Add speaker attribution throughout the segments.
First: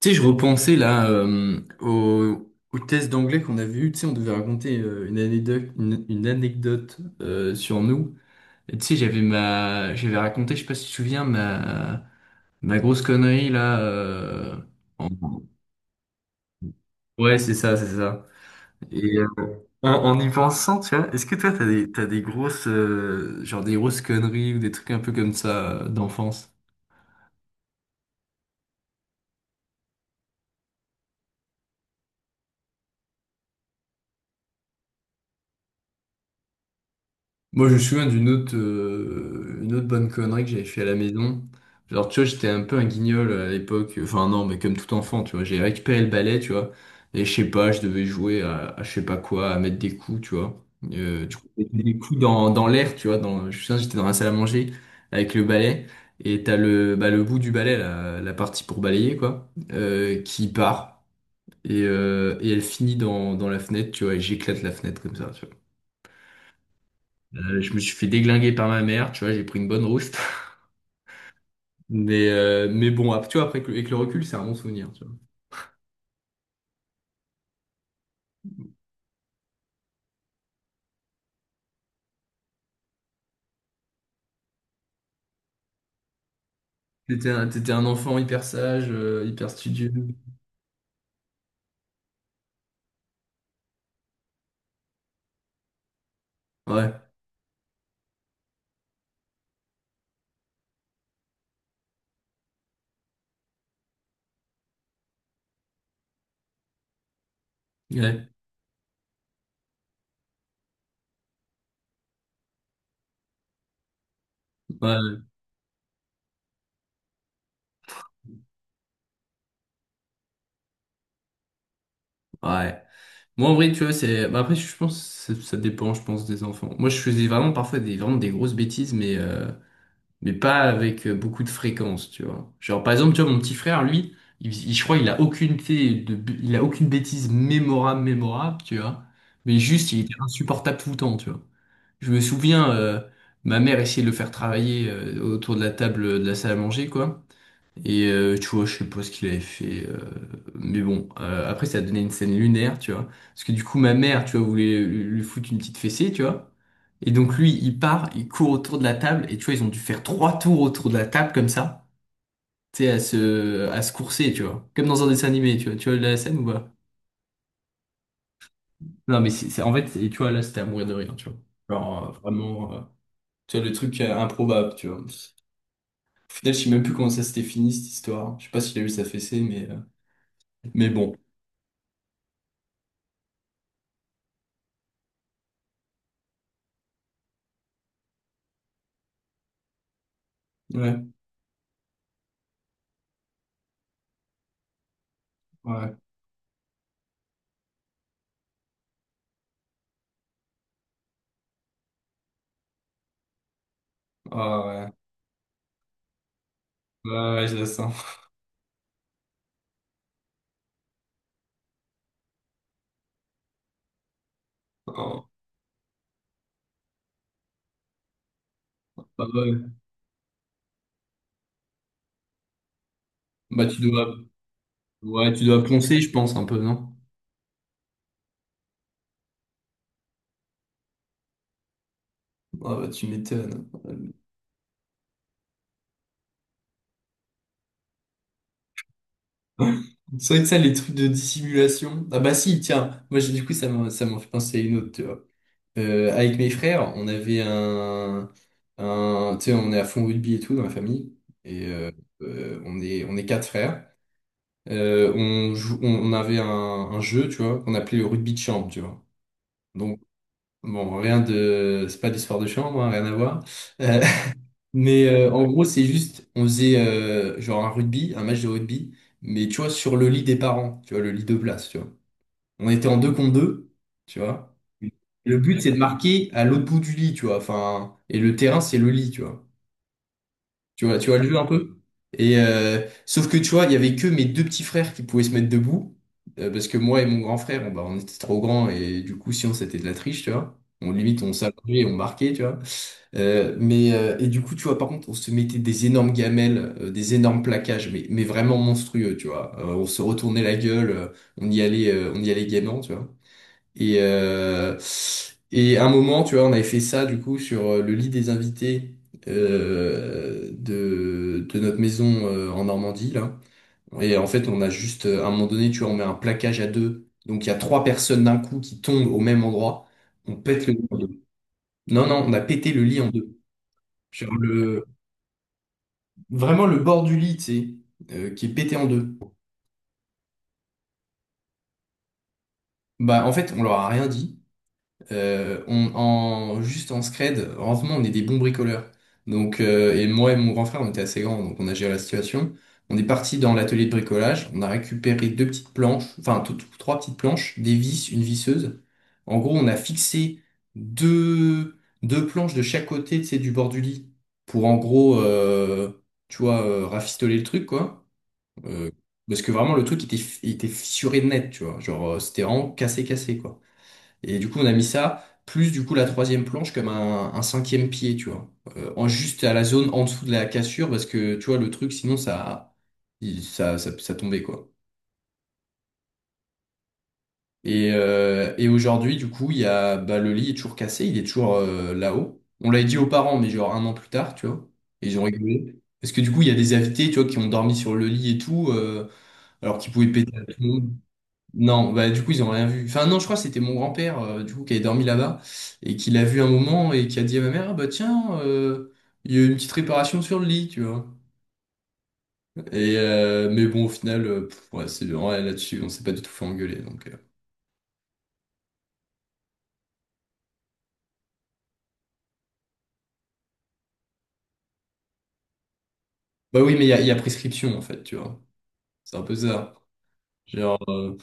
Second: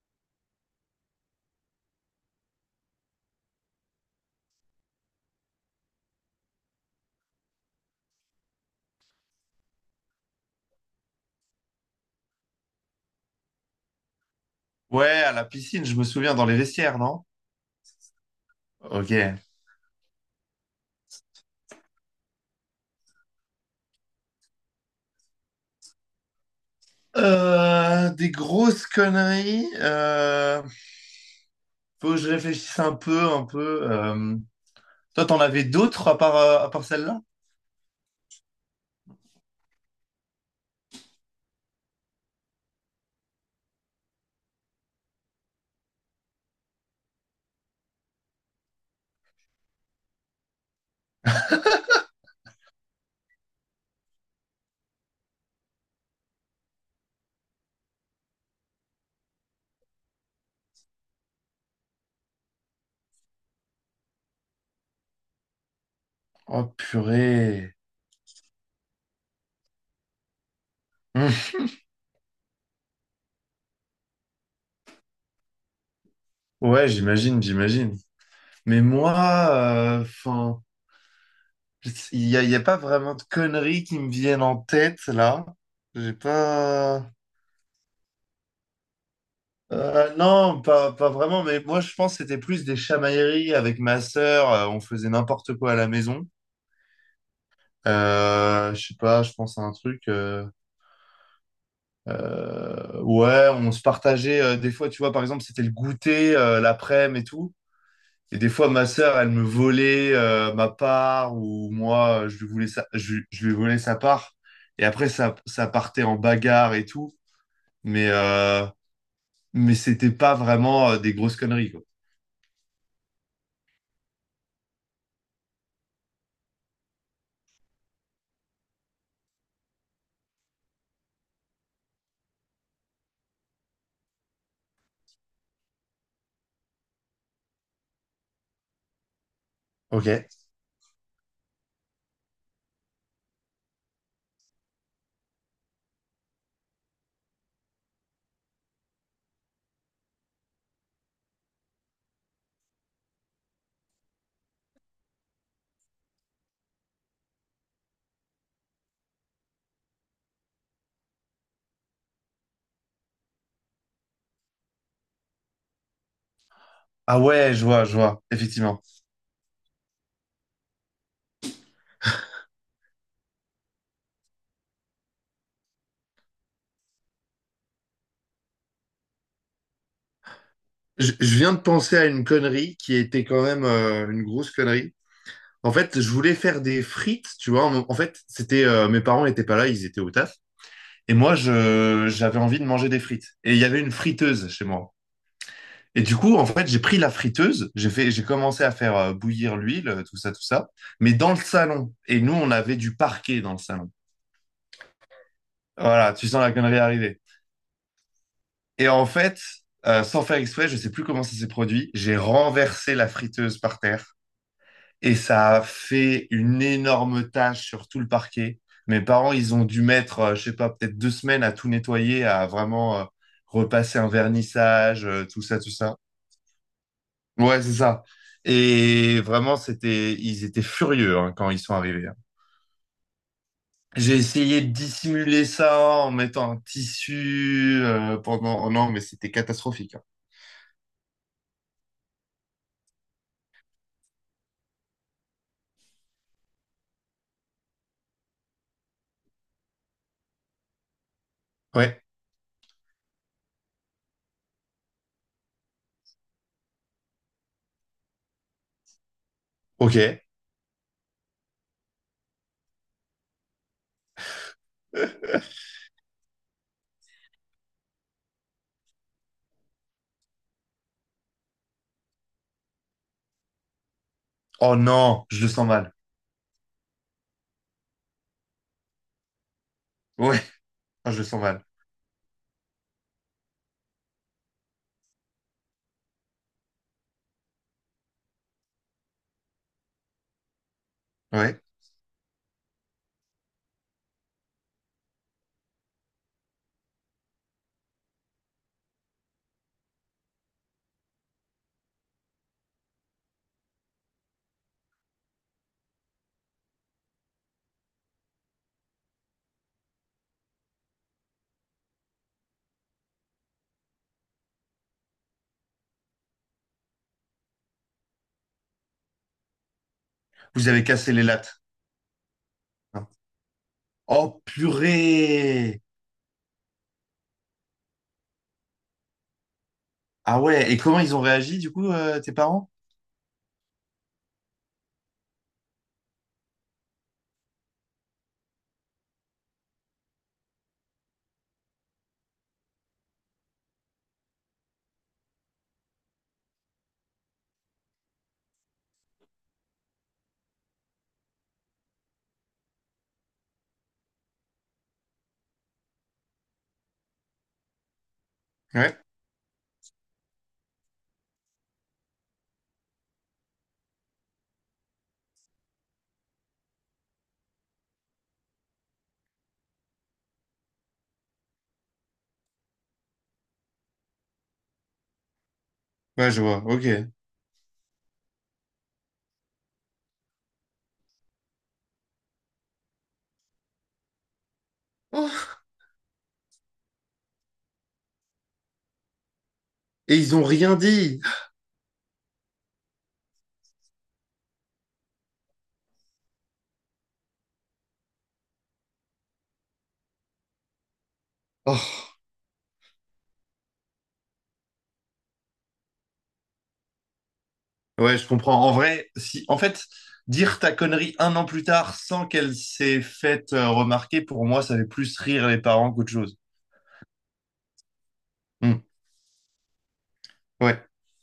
Speaker 1: Tu sais, je repensais là au test d'anglais qu'on avait eu. Tu sais, on devait raconter une anecdote, une anecdote sur nous. Et tu sais, j'avais raconté, je sais pas si tu te souviens, ma grosse connerie là.
Speaker 2: Ouais,
Speaker 1: En-
Speaker 2: à la piscine, je me souviens, dans les vestiaires, non?
Speaker 1: Ouais, c'est ça, c'est ça.
Speaker 2: Ok.
Speaker 1: Et en y pensant, tu vois, est-ce que toi, t'as des grosses, genre des grosses conneries ou des trucs un peu comme ça d'enfance?
Speaker 2: Des grosses conneries. Faut que je réfléchisse un peu. Toi, t'en avais d'autres à part celle-là?
Speaker 1: Moi, je me souviens d'une autre, une autre bonne connerie que j'avais fait à la maison. Genre, tu vois, j'étais un peu un guignol à l'époque. Enfin, non, mais comme tout enfant, tu vois. J'ai récupéré le balai, tu vois. Et je sais pas, je devais jouer à je sais pas quoi, à mettre des coups, tu vois. Tu mettais des coups dans l'air, tu vois. Je me souviens, j'étais dans la salle à manger avec le balai. Et t'as bah, le bout du balai, la partie pour balayer, quoi, qui part. Et elle finit dans la fenêtre, tu vois. Et j'éclate la fenêtre comme ça, tu vois.
Speaker 2: Oh,
Speaker 1: Je
Speaker 2: purée.
Speaker 1: me suis fait déglinguer par ma mère, tu vois, j'ai pris une bonne rouste.
Speaker 2: Hum.
Speaker 1: Mais bon, tu vois, après, avec le recul, c'est un bon souvenir, tu vois.
Speaker 2: Ouais, j'imagine, j'imagine. Mais moi, enfin, y a pas vraiment de conneries qui me viennent en tête, là. J'ai pas...
Speaker 1: T'étais un enfant hyper sage, hyper studieux.
Speaker 2: Non, pas vraiment, mais moi je pense que c'était plus des chamailleries avec ma sœur, on faisait n'importe quoi à la maison.
Speaker 1: Ouais,
Speaker 2: Je sais pas, je pense à un truc. Ouais, on se partageait des fois, tu vois, par exemple, c'était le goûter l'après-midi et tout.
Speaker 1: ouais,
Speaker 2: Et des fois, ma sœur, elle me volait ma part ou moi, je lui volais sa part. Et après,
Speaker 1: ouais,
Speaker 2: ça partait en bagarre et tout. Mais, euh, mais c'était pas vraiment des grosses conneries, quoi.
Speaker 1: ouais. Moi, en vrai, tu vois, c'est, bah, après, je pense que ça ça dépend, je pense, des enfants. Moi, je faisais vraiment parfois des, vraiment des grosses bêtises, mais pas avec beaucoup de fréquence, tu vois. Genre, par exemple, tu vois, mon petit frère, lui, je crois il a aucune bêtise mémorable, mémorable, tu vois. Mais juste, il était
Speaker 2: Ok.
Speaker 1: insupportable tout le temps, tu vois. Je me souviens, ma mère essayait de le faire travailler autour de la table de la salle à manger, quoi. Et tu vois, je sais pas ce qu'il avait fait. Mais bon, après, ça a donné une scène lunaire, tu vois. Parce que du coup, ma mère, tu vois, voulait lui foutre une petite fessée, tu vois. Et donc, lui, il part, il court autour de la table. Et tu vois, ils ont dû faire trois tours autour de la table, comme ça. Tu sais, à se courser, tu vois. Comme dans un dessin animé, tu vois. Tu vois la scène ou pas?
Speaker 2: Ah ouais, je vois, effectivement.
Speaker 1: Non, mais en fait, et tu vois, là, c'était à mourir de rire, tu vois. Genre, vraiment, tu vois, le truc improbable, tu vois. Au final, je sais même plus comment ça s'était fini, cette histoire. Je sais pas s'il a eu sa fessée, mais bon.
Speaker 2: Je viens de penser à une connerie qui était quand même une grosse connerie. En fait, je voulais faire des frites, tu vois. En fait, c'était mes parents n'étaient pas là, ils étaient au taf.
Speaker 1: Ouais.
Speaker 2: Et moi, j'avais envie de manger des frites. Et il y avait une friteuse chez moi.
Speaker 1: Ouais.
Speaker 2: Et du coup, en fait, j'ai pris la friteuse, j'ai commencé à faire bouillir l'huile, tout ça, mais dans le salon. Et nous, on avait du parquet dans le salon.
Speaker 1: Ah ouais.
Speaker 2: Voilà, tu sens la connerie
Speaker 1: Ouais,
Speaker 2: arriver.
Speaker 1: ouais, je la sens.
Speaker 2: Et en fait, sans faire exprès, je sais plus comment ça s'est produit, j'ai renversé la friteuse par terre et
Speaker 1: Oh,
Speaker 2: ça a fait une énorme tache sur tout le parquet. Mes
Speaker 1: bah
Speaker 2: parents, ils ont
Speaker 1: ouais.
Speaker 2: dû mettre, je sais pas, peut-être deux semaines à tout nettoyer, à vraiment
Speaker 1: Bah tu
Speaker 2: repasser un
Speaker 1: dois,
Speaker 2: vernissage,
Speaker 1: ouais,
Speaker 2: tout
Speaker 1: tu
Speaker 2: ça,
Speaker 1: dois
Speaker 2: tout ça.
Speaker 1: poncer, je pense, un peu, non?
Speaker 2: Ouais, c'est ça. Et vraiment, ils étaient furieux hein, quand ils sont arrivés, hein.
Speaker 1: Ah bah tu m'étonnes.
Speaker 2: J'ai essayé de dissimuler ça en mettant un tissu pendant. Oh non, mais c'était catastrophique, hein.
Speaker 1: C'est vrai que ça, les trucs de dissimulation. Ah bah si, tiens, du coup ça m'en fait penser à une autre, tu vois. Avec mes frères, on avait un tu sais, on est à fond rugby et tout dans la famille. Et euh,
Speaker 2: Ouais.
Speaker 1: on est quatre frères. On, jou- on avait un jeu, tu vois, qu'on appelait le rugby de chambre, tu vois.
Speaker 2: Ok.
Speaker 1: Donc. Bon, rien de, c'est pas d'histoire de chambre, hein, rien à voir. Euh, en gros, c'est juste, on faisait genre un rugby, un match de rugby, mais tu vois, sur le lit des parents, tu vois, le lit de place, tu vois. On était en deux contre deux, tu vois.
Speaker 2: Oh non,
Speaker 1: Le
Speaker 2: je le
Speaker 1: but,
Speaker 2: sens
Speaker 1: c'est de
Speaker 2: mal.
Speaker 1: marquer à l'autre bout du lit, tu vois. Enfin, et le terrain, c'est le lit, tu vois.
Speaker 2: Ouais,
Speaker 1: Tu vois, tu
Speaker 2: oh,
Speaker 1: vois
Speaker 2: je le
Speaker 1: le jeu
Speaker 2: sens
Speaker 1: un
Speaker 2: mal.
Speaker 1: peu? Sauf que tu vois, il y avait que mes deux petits frères qui pouvaient se mettre debout, parce que moi et mon grand frère, bah, on était trop grands et du coup, si on c'était de la triche, tu vois. On limite, on
Speaker 2: Ouais.
Speaker 1: s'allongeait et on marquait, tu vois. Et du coup, tu vois, par contre, on se mettait des énormes gamelles, des énormes plaquages, mais vraiment monstrueux, tu vois. On se retournait la gueule, on y allait gaiement, tu vois. Et, euh, et à un moment, tu vois, on avait fait ça du coup sur le lit des invités de notre maison en Normandie, là. Et en fait, on a juste, à un moment donné, tu vois, on met un plaquage à deux. Donc il y a trois personnes d'un coup qui tombent au même endroit. On pète
Speaker 2: Vous
Speaker 1: le
Speaker 2: avez
Speaker 1: lit en
Speaker 2: cassé
Speaker 1: deux.
Speaker 2: les lattes.
Speaker 1: Non, non, on a pété le lit
Speaker 2: Non.
Speaker 1: en deux. Genre
Speaker 2: Oh purée!
Speaker 1: vraiment le bord du lit, tu sais, qui est pété en deux.
Speaker 2: Ah ouais, et comment ils ont réagi du coup, tes parents?
Speaker 1: Bah, en fait, on leur a rien dit. Juste en scred, heureusement, on est des bons bricoleurs. Donc, et moi et mon grand frère, on était assez grands, donc on a géré la situation. On est parti dans l'atelier de bricolage, on a récupéré deux petites planches, enfin trois petites planches, des vis, une visseuse. En gros, on a fixé deux, deux planches de chaque côté, tu sais, du bord du lit, pour en gros, tu vois, rafistoler le truc, quoi. Euh,
Speaker 2: Ouais,
Speaker 1: Parce que vraiment, le truc était fissuré de net, tu vois. Genre, c'était vraiment cassé, cassé, quoi. Et du coup, on a mis ça, plus du coup la troisième planche comme un cinquième pied, tu vois. Juste à la zone en dessous de la cassure, parce que tu vois, le truc, sinon, ça, il- ça tombait, quoi.
Speaker 2: ouais, je vois, ok.
Speaker 1: Et aujourd'hui, du coup, bah, le lit est toujours cassé, il est toujours là-haut. On l'avait dit aux parents, mais genre un an plus tard, tu vois. Et ils ont
Speaker 2: Oh.
Speaker 1: rigolé. Parce que du coup, il y a des invités, tu vois, qui ont dormi sur le lit et tout, alors qu'ils pouvaient
Speaker 2: Et ils
Speaker 1: péter à
Speaker 2: ont
Speaker 1: tout le
Speaker 2: rien
Speaker 1: monde.
Speaker 2: dit.
Speaker 1: Non, bah du coup ils ont rien vu. Enfin non, je crois que c'était mon grand-père du coup qui avait dormi là-bas et qui l'a vu un moment et qui a dit à ma mère: Ah, bah tiens, il y a eu une petite réparation sur le lit, tu vois.
Speaker 2: Oh.
Speaker 1: Mais bon au final, pff, ouais, c'est ouais, là-dessus, on s'est pas du tout fait engueuler donc.
Speaker 2: Ouais, je comprends. En vrai, si, en fait, dire ta connerie un an plus tard sans qu'elle s'est faite remarquer, pour moi, ça fait plus rire les parents qu'autre chose.
Speaker 1: Bah oui, mais il y a prescription en fait, tu vois.
Speaker 2: Hmm,
Speaker 1: C'est un peu ça. Genre.
Speaker 2: ouais.
Speaker 1: euh,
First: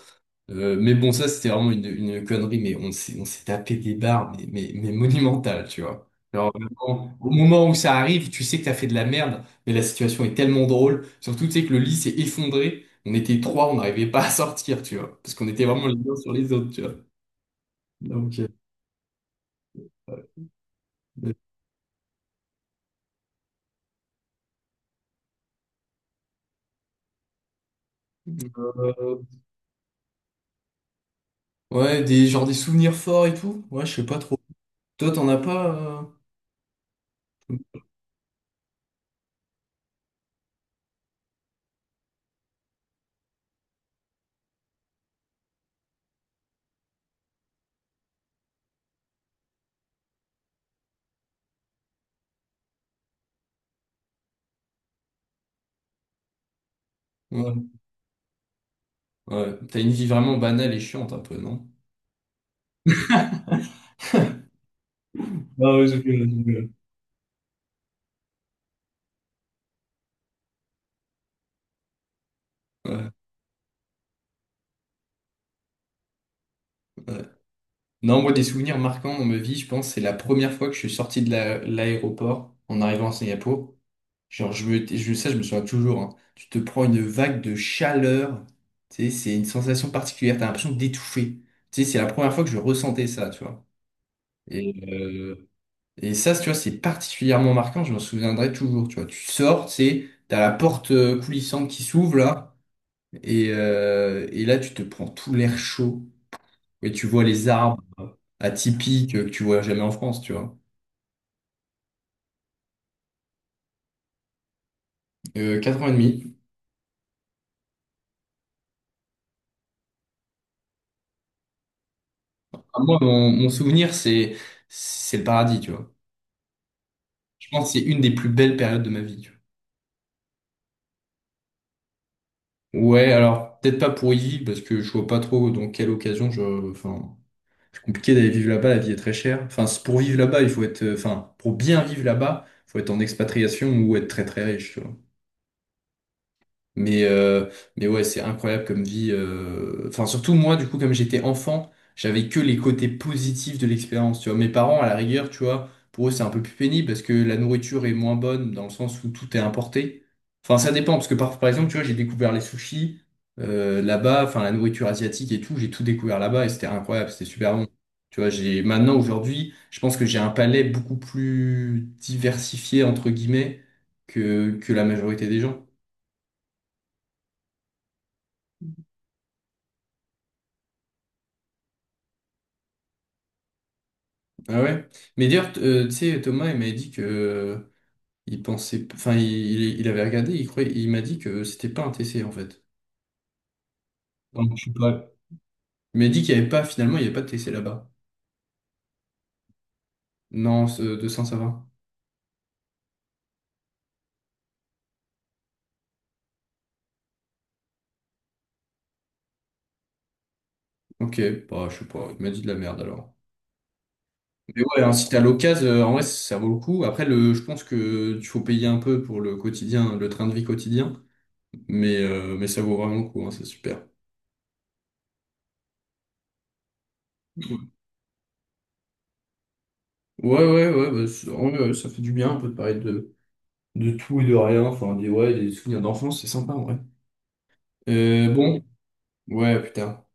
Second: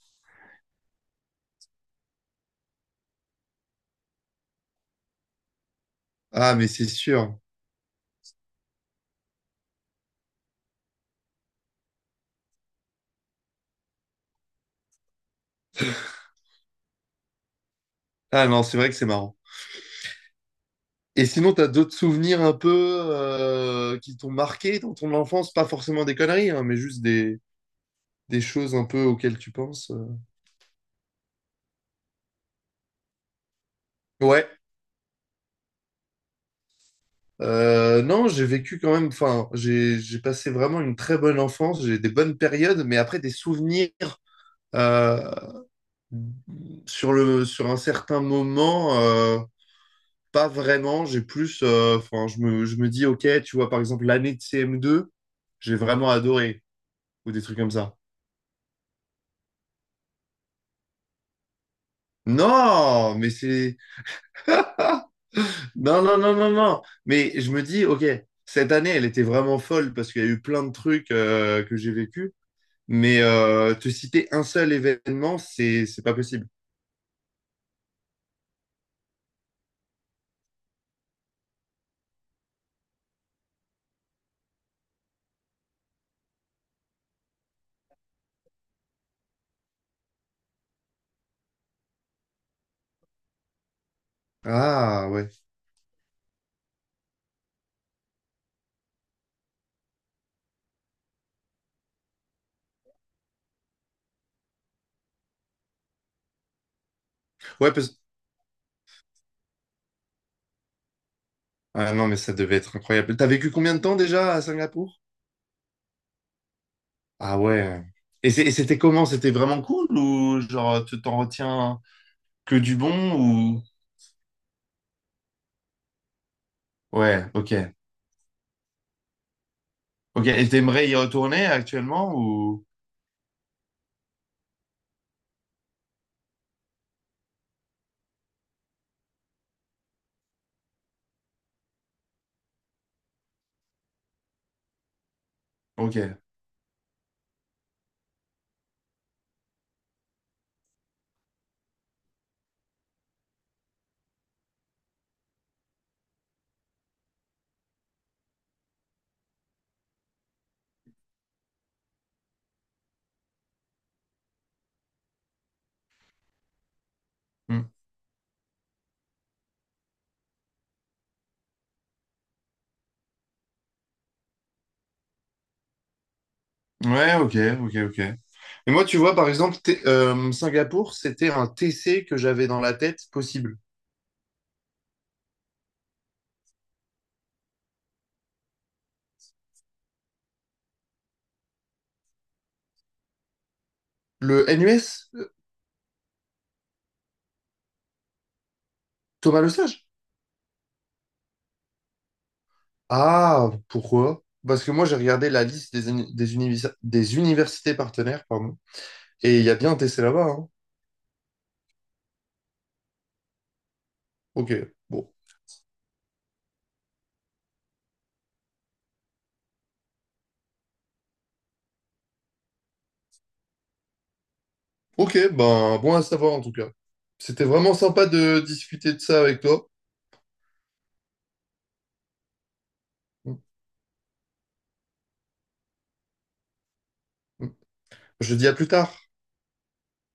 Speaker 1: Mais bon, ça, c'était vraiment une connerie, on s'est tapé des barres, mais monumentales, tu vois. Alors,
Speaker 2: Ah, mais c'est
Speaker 1: vraiment, au
Speaker 2: sûr.
Speaker 1: moment où ça arrive, tu sais que t'as fait de la merde, mais la situation est tellement drôle. Surtout, tu sais que le lit s'est effondré. On était trois, on n'arrivait pas à sortir, tu vois. Parce qu'on était vraiment les uns sur les autres, tu vois. Donc, euh,
Speaker 2: Ah non, c'est vrai que c'est marrant. Et sinon, t'as d'autres souvenirs un peu qui t'ont marqué dans ton enfance? Pas forcément des conneries, hein, mais juste des choses un peu
Speaker 1: euh,
Speaker 2: auxquelles tu penses.
Speaker 1: ouais, genre des souvenirs forts et tout. Ouais, je sais pas trop.
Speaker 2: Ouais.
Speaker 1: Toi, t'en as pas, euh,
Speaker 2: Non, j'ai vécu quand même. Enfin, j'ai passé vraiment une très bonne enfance. J'ai des bonnes périodes, mais après des souvenirs. euh, Sur le, sur un certain moment, pas vraiment. J'ai plus, enfin, je me dis, ok, tu vois, par exemple, l'année de CM2, j'ai vraiment adoré, ou des trucs
Speaker 1: ouais.
Speaker 2: comme ça.
Speaker 1: Ouais. T'as une vie vraiment banale et chiante un peu, non?
Speaker 2: Non, mais c'est, ah,
Speaker 1: Ah ouais, c'est
Speaker 2: non, non,
Speaker 1: bien, c'est
Speaker 2: non, non,
Speaker 1: bien.
Speaker 2: non. Mais je me dis, ok, cette année, elle était vraiment folle parce qu'il y a eu plein de trucs que j'ai vécu.
Speaker 1: Ouais.
Speaker 2: Mais te citer un seul événement, c'est pas possible.
Speaker 1: Ouais. Non, moi, des souvenirs marquants dans ma vie, je pense, c'est la première fois que je suis sorti l'aéroport en arrivant à Singapour. Genre, je me souviens toujours, hein. Tu te prends une vague de chaleur. Tu sais, c'est une sensation particulière. T'as l'impression d'étouffer. Tu sais, c'est la première fois que je ressentais ça, tu vois. Et,
Speaker 2: Ah ouais,
Speaker 1: euh, et ça, tu vois, c'est particulièrement marquant. Je m'en souviendrai toujours, tu vois. Tu sors, tu sais, t'as la porte coulissante qui s'ouvre, là. Et là, tu te prends tout l'air chaud. Et tu vois les
Speaker 2: ouais
Speaker 1: arbres
Speaker 2: parce,
Speaker 1: atypique que tu vois jamais en France, tu vois.
Speaker 2: ah non, mais ça devait être incroyable. T'as vécu combien de temps déjà à Singapour?
Speaker 1: 4 ans et demi.
Speaker 2: Ah ouais. Et c'était comment? C'était vraiment cool ou genre tu t'en retiens que du
Speaker 1: Ah, moi,
Speaker 2: bon
Speaker 1: mon
Speaker 2: ou...
Speaker 1: souvenir, c'est le paradis, tu vois.
Speaker 2: Ouais,
Speaker 1: Je
Speaker 2: ok.
Speaker 1: pense que c'est une des plus belles périodes de ma vie, tu
Speaker 2: Ok, et t'aimerais y retourner actuellement ou...
Speaker 1: vois. Ouais, alors peut-être pas pour y vivre parce que je vois pas trop dans quelle occasion je. Enfin, c'est compliqué d'aller vivre là-bas, la vie est très chère. Enfin, pour vivre là-bas, il faut être. Enfin, pour bien vivre là-bas, faut être en expatriation ou être très très riche, tu vois.
Speaker 2: Ok.
Speaker 1: Mais, euh, mais ouais, c'est incroyable comme vie. Enfin, surtout moi, du coup, comme j'étais enfant, j'avais que les côtés positifs de l'expérience. Tu vois, mes parents, à la rigueur, tu vois, pour eux, c'est un peu plus pénible parce que la nourriture est moins bonne dans le sens où tout est importé. Enfin, ça dépend parce que par exemple, tu vois, j'ai découvert les sushis là-bas, enfin la nourriture asiatique et tout, j'ai tout découvert là-bas et c'était incroyable, c'était super bon.
Speaker 2: Hmm.
Speaker 1: Tu vois, j'ai maintenant aujourd'hui, je pense que j'ai un palais beaucoup plus diversifié entre guillemets que la majorité des gens.
Speaker 2: Ouais, ok, ok, ok. Et moi, tu vois, par exemple, Singapour, c'était un TC que j'avais dans la tête possible.
Speaker 1: Ah ouais? Mais d'ailleurs, tu sais, Thomas, il m'avait dit que il pensait, enfin, il avait regardé, il croyait, il m'a dit que c'était pas un TC en fait.
Speaker 2: Le
Speaker 1: Donc, je sais pas.
Speaker 2: NUS,
Speaker 1: Il m'a dit qu'il y avait pas, finalement, il y avait pas de TC là-bas.
Speaker 2: Thomas Le Sage.
Speaker 1: Non, 200, ça va.
Speaker 2: Ah, pourquoi? Parce que moi, j'ai regardé la liste des universités partenaires, pardon, et il y a bien un TC là-bas, hein.
Speaker 1: Ok, bah, je sais pas, il m'a dit de la merde alors.
Speaker 2: Ok,
Speaker 1: Mais ouais, hein, si
Speaker 2: bon.
Speaker 1: t'as l'occasion, en vrai, ça vaut le coup. Après, je pense que il faut payer un peu pour le quotidien, le train de vie quotidien, mais ça vaut vraiment le coup, hein, c'est super.
Speaker 2: Ok, ben bon à savoir en tout cas. C'était vraiment sympa de discuter de ça avec toi.
Speaker 1: Ouais, ouais, ouais, bah, en vrai, ouais, ça fait du bien un peu de parler de tout et de rien. Enfin, ouais, des souvenirs d'enfance, c'est sympa, en vrai.
Speaker 2: Je dis à
Speaker 1: Bon,
Speaker 2: plus tard.
Speaker 1: ouais, putain.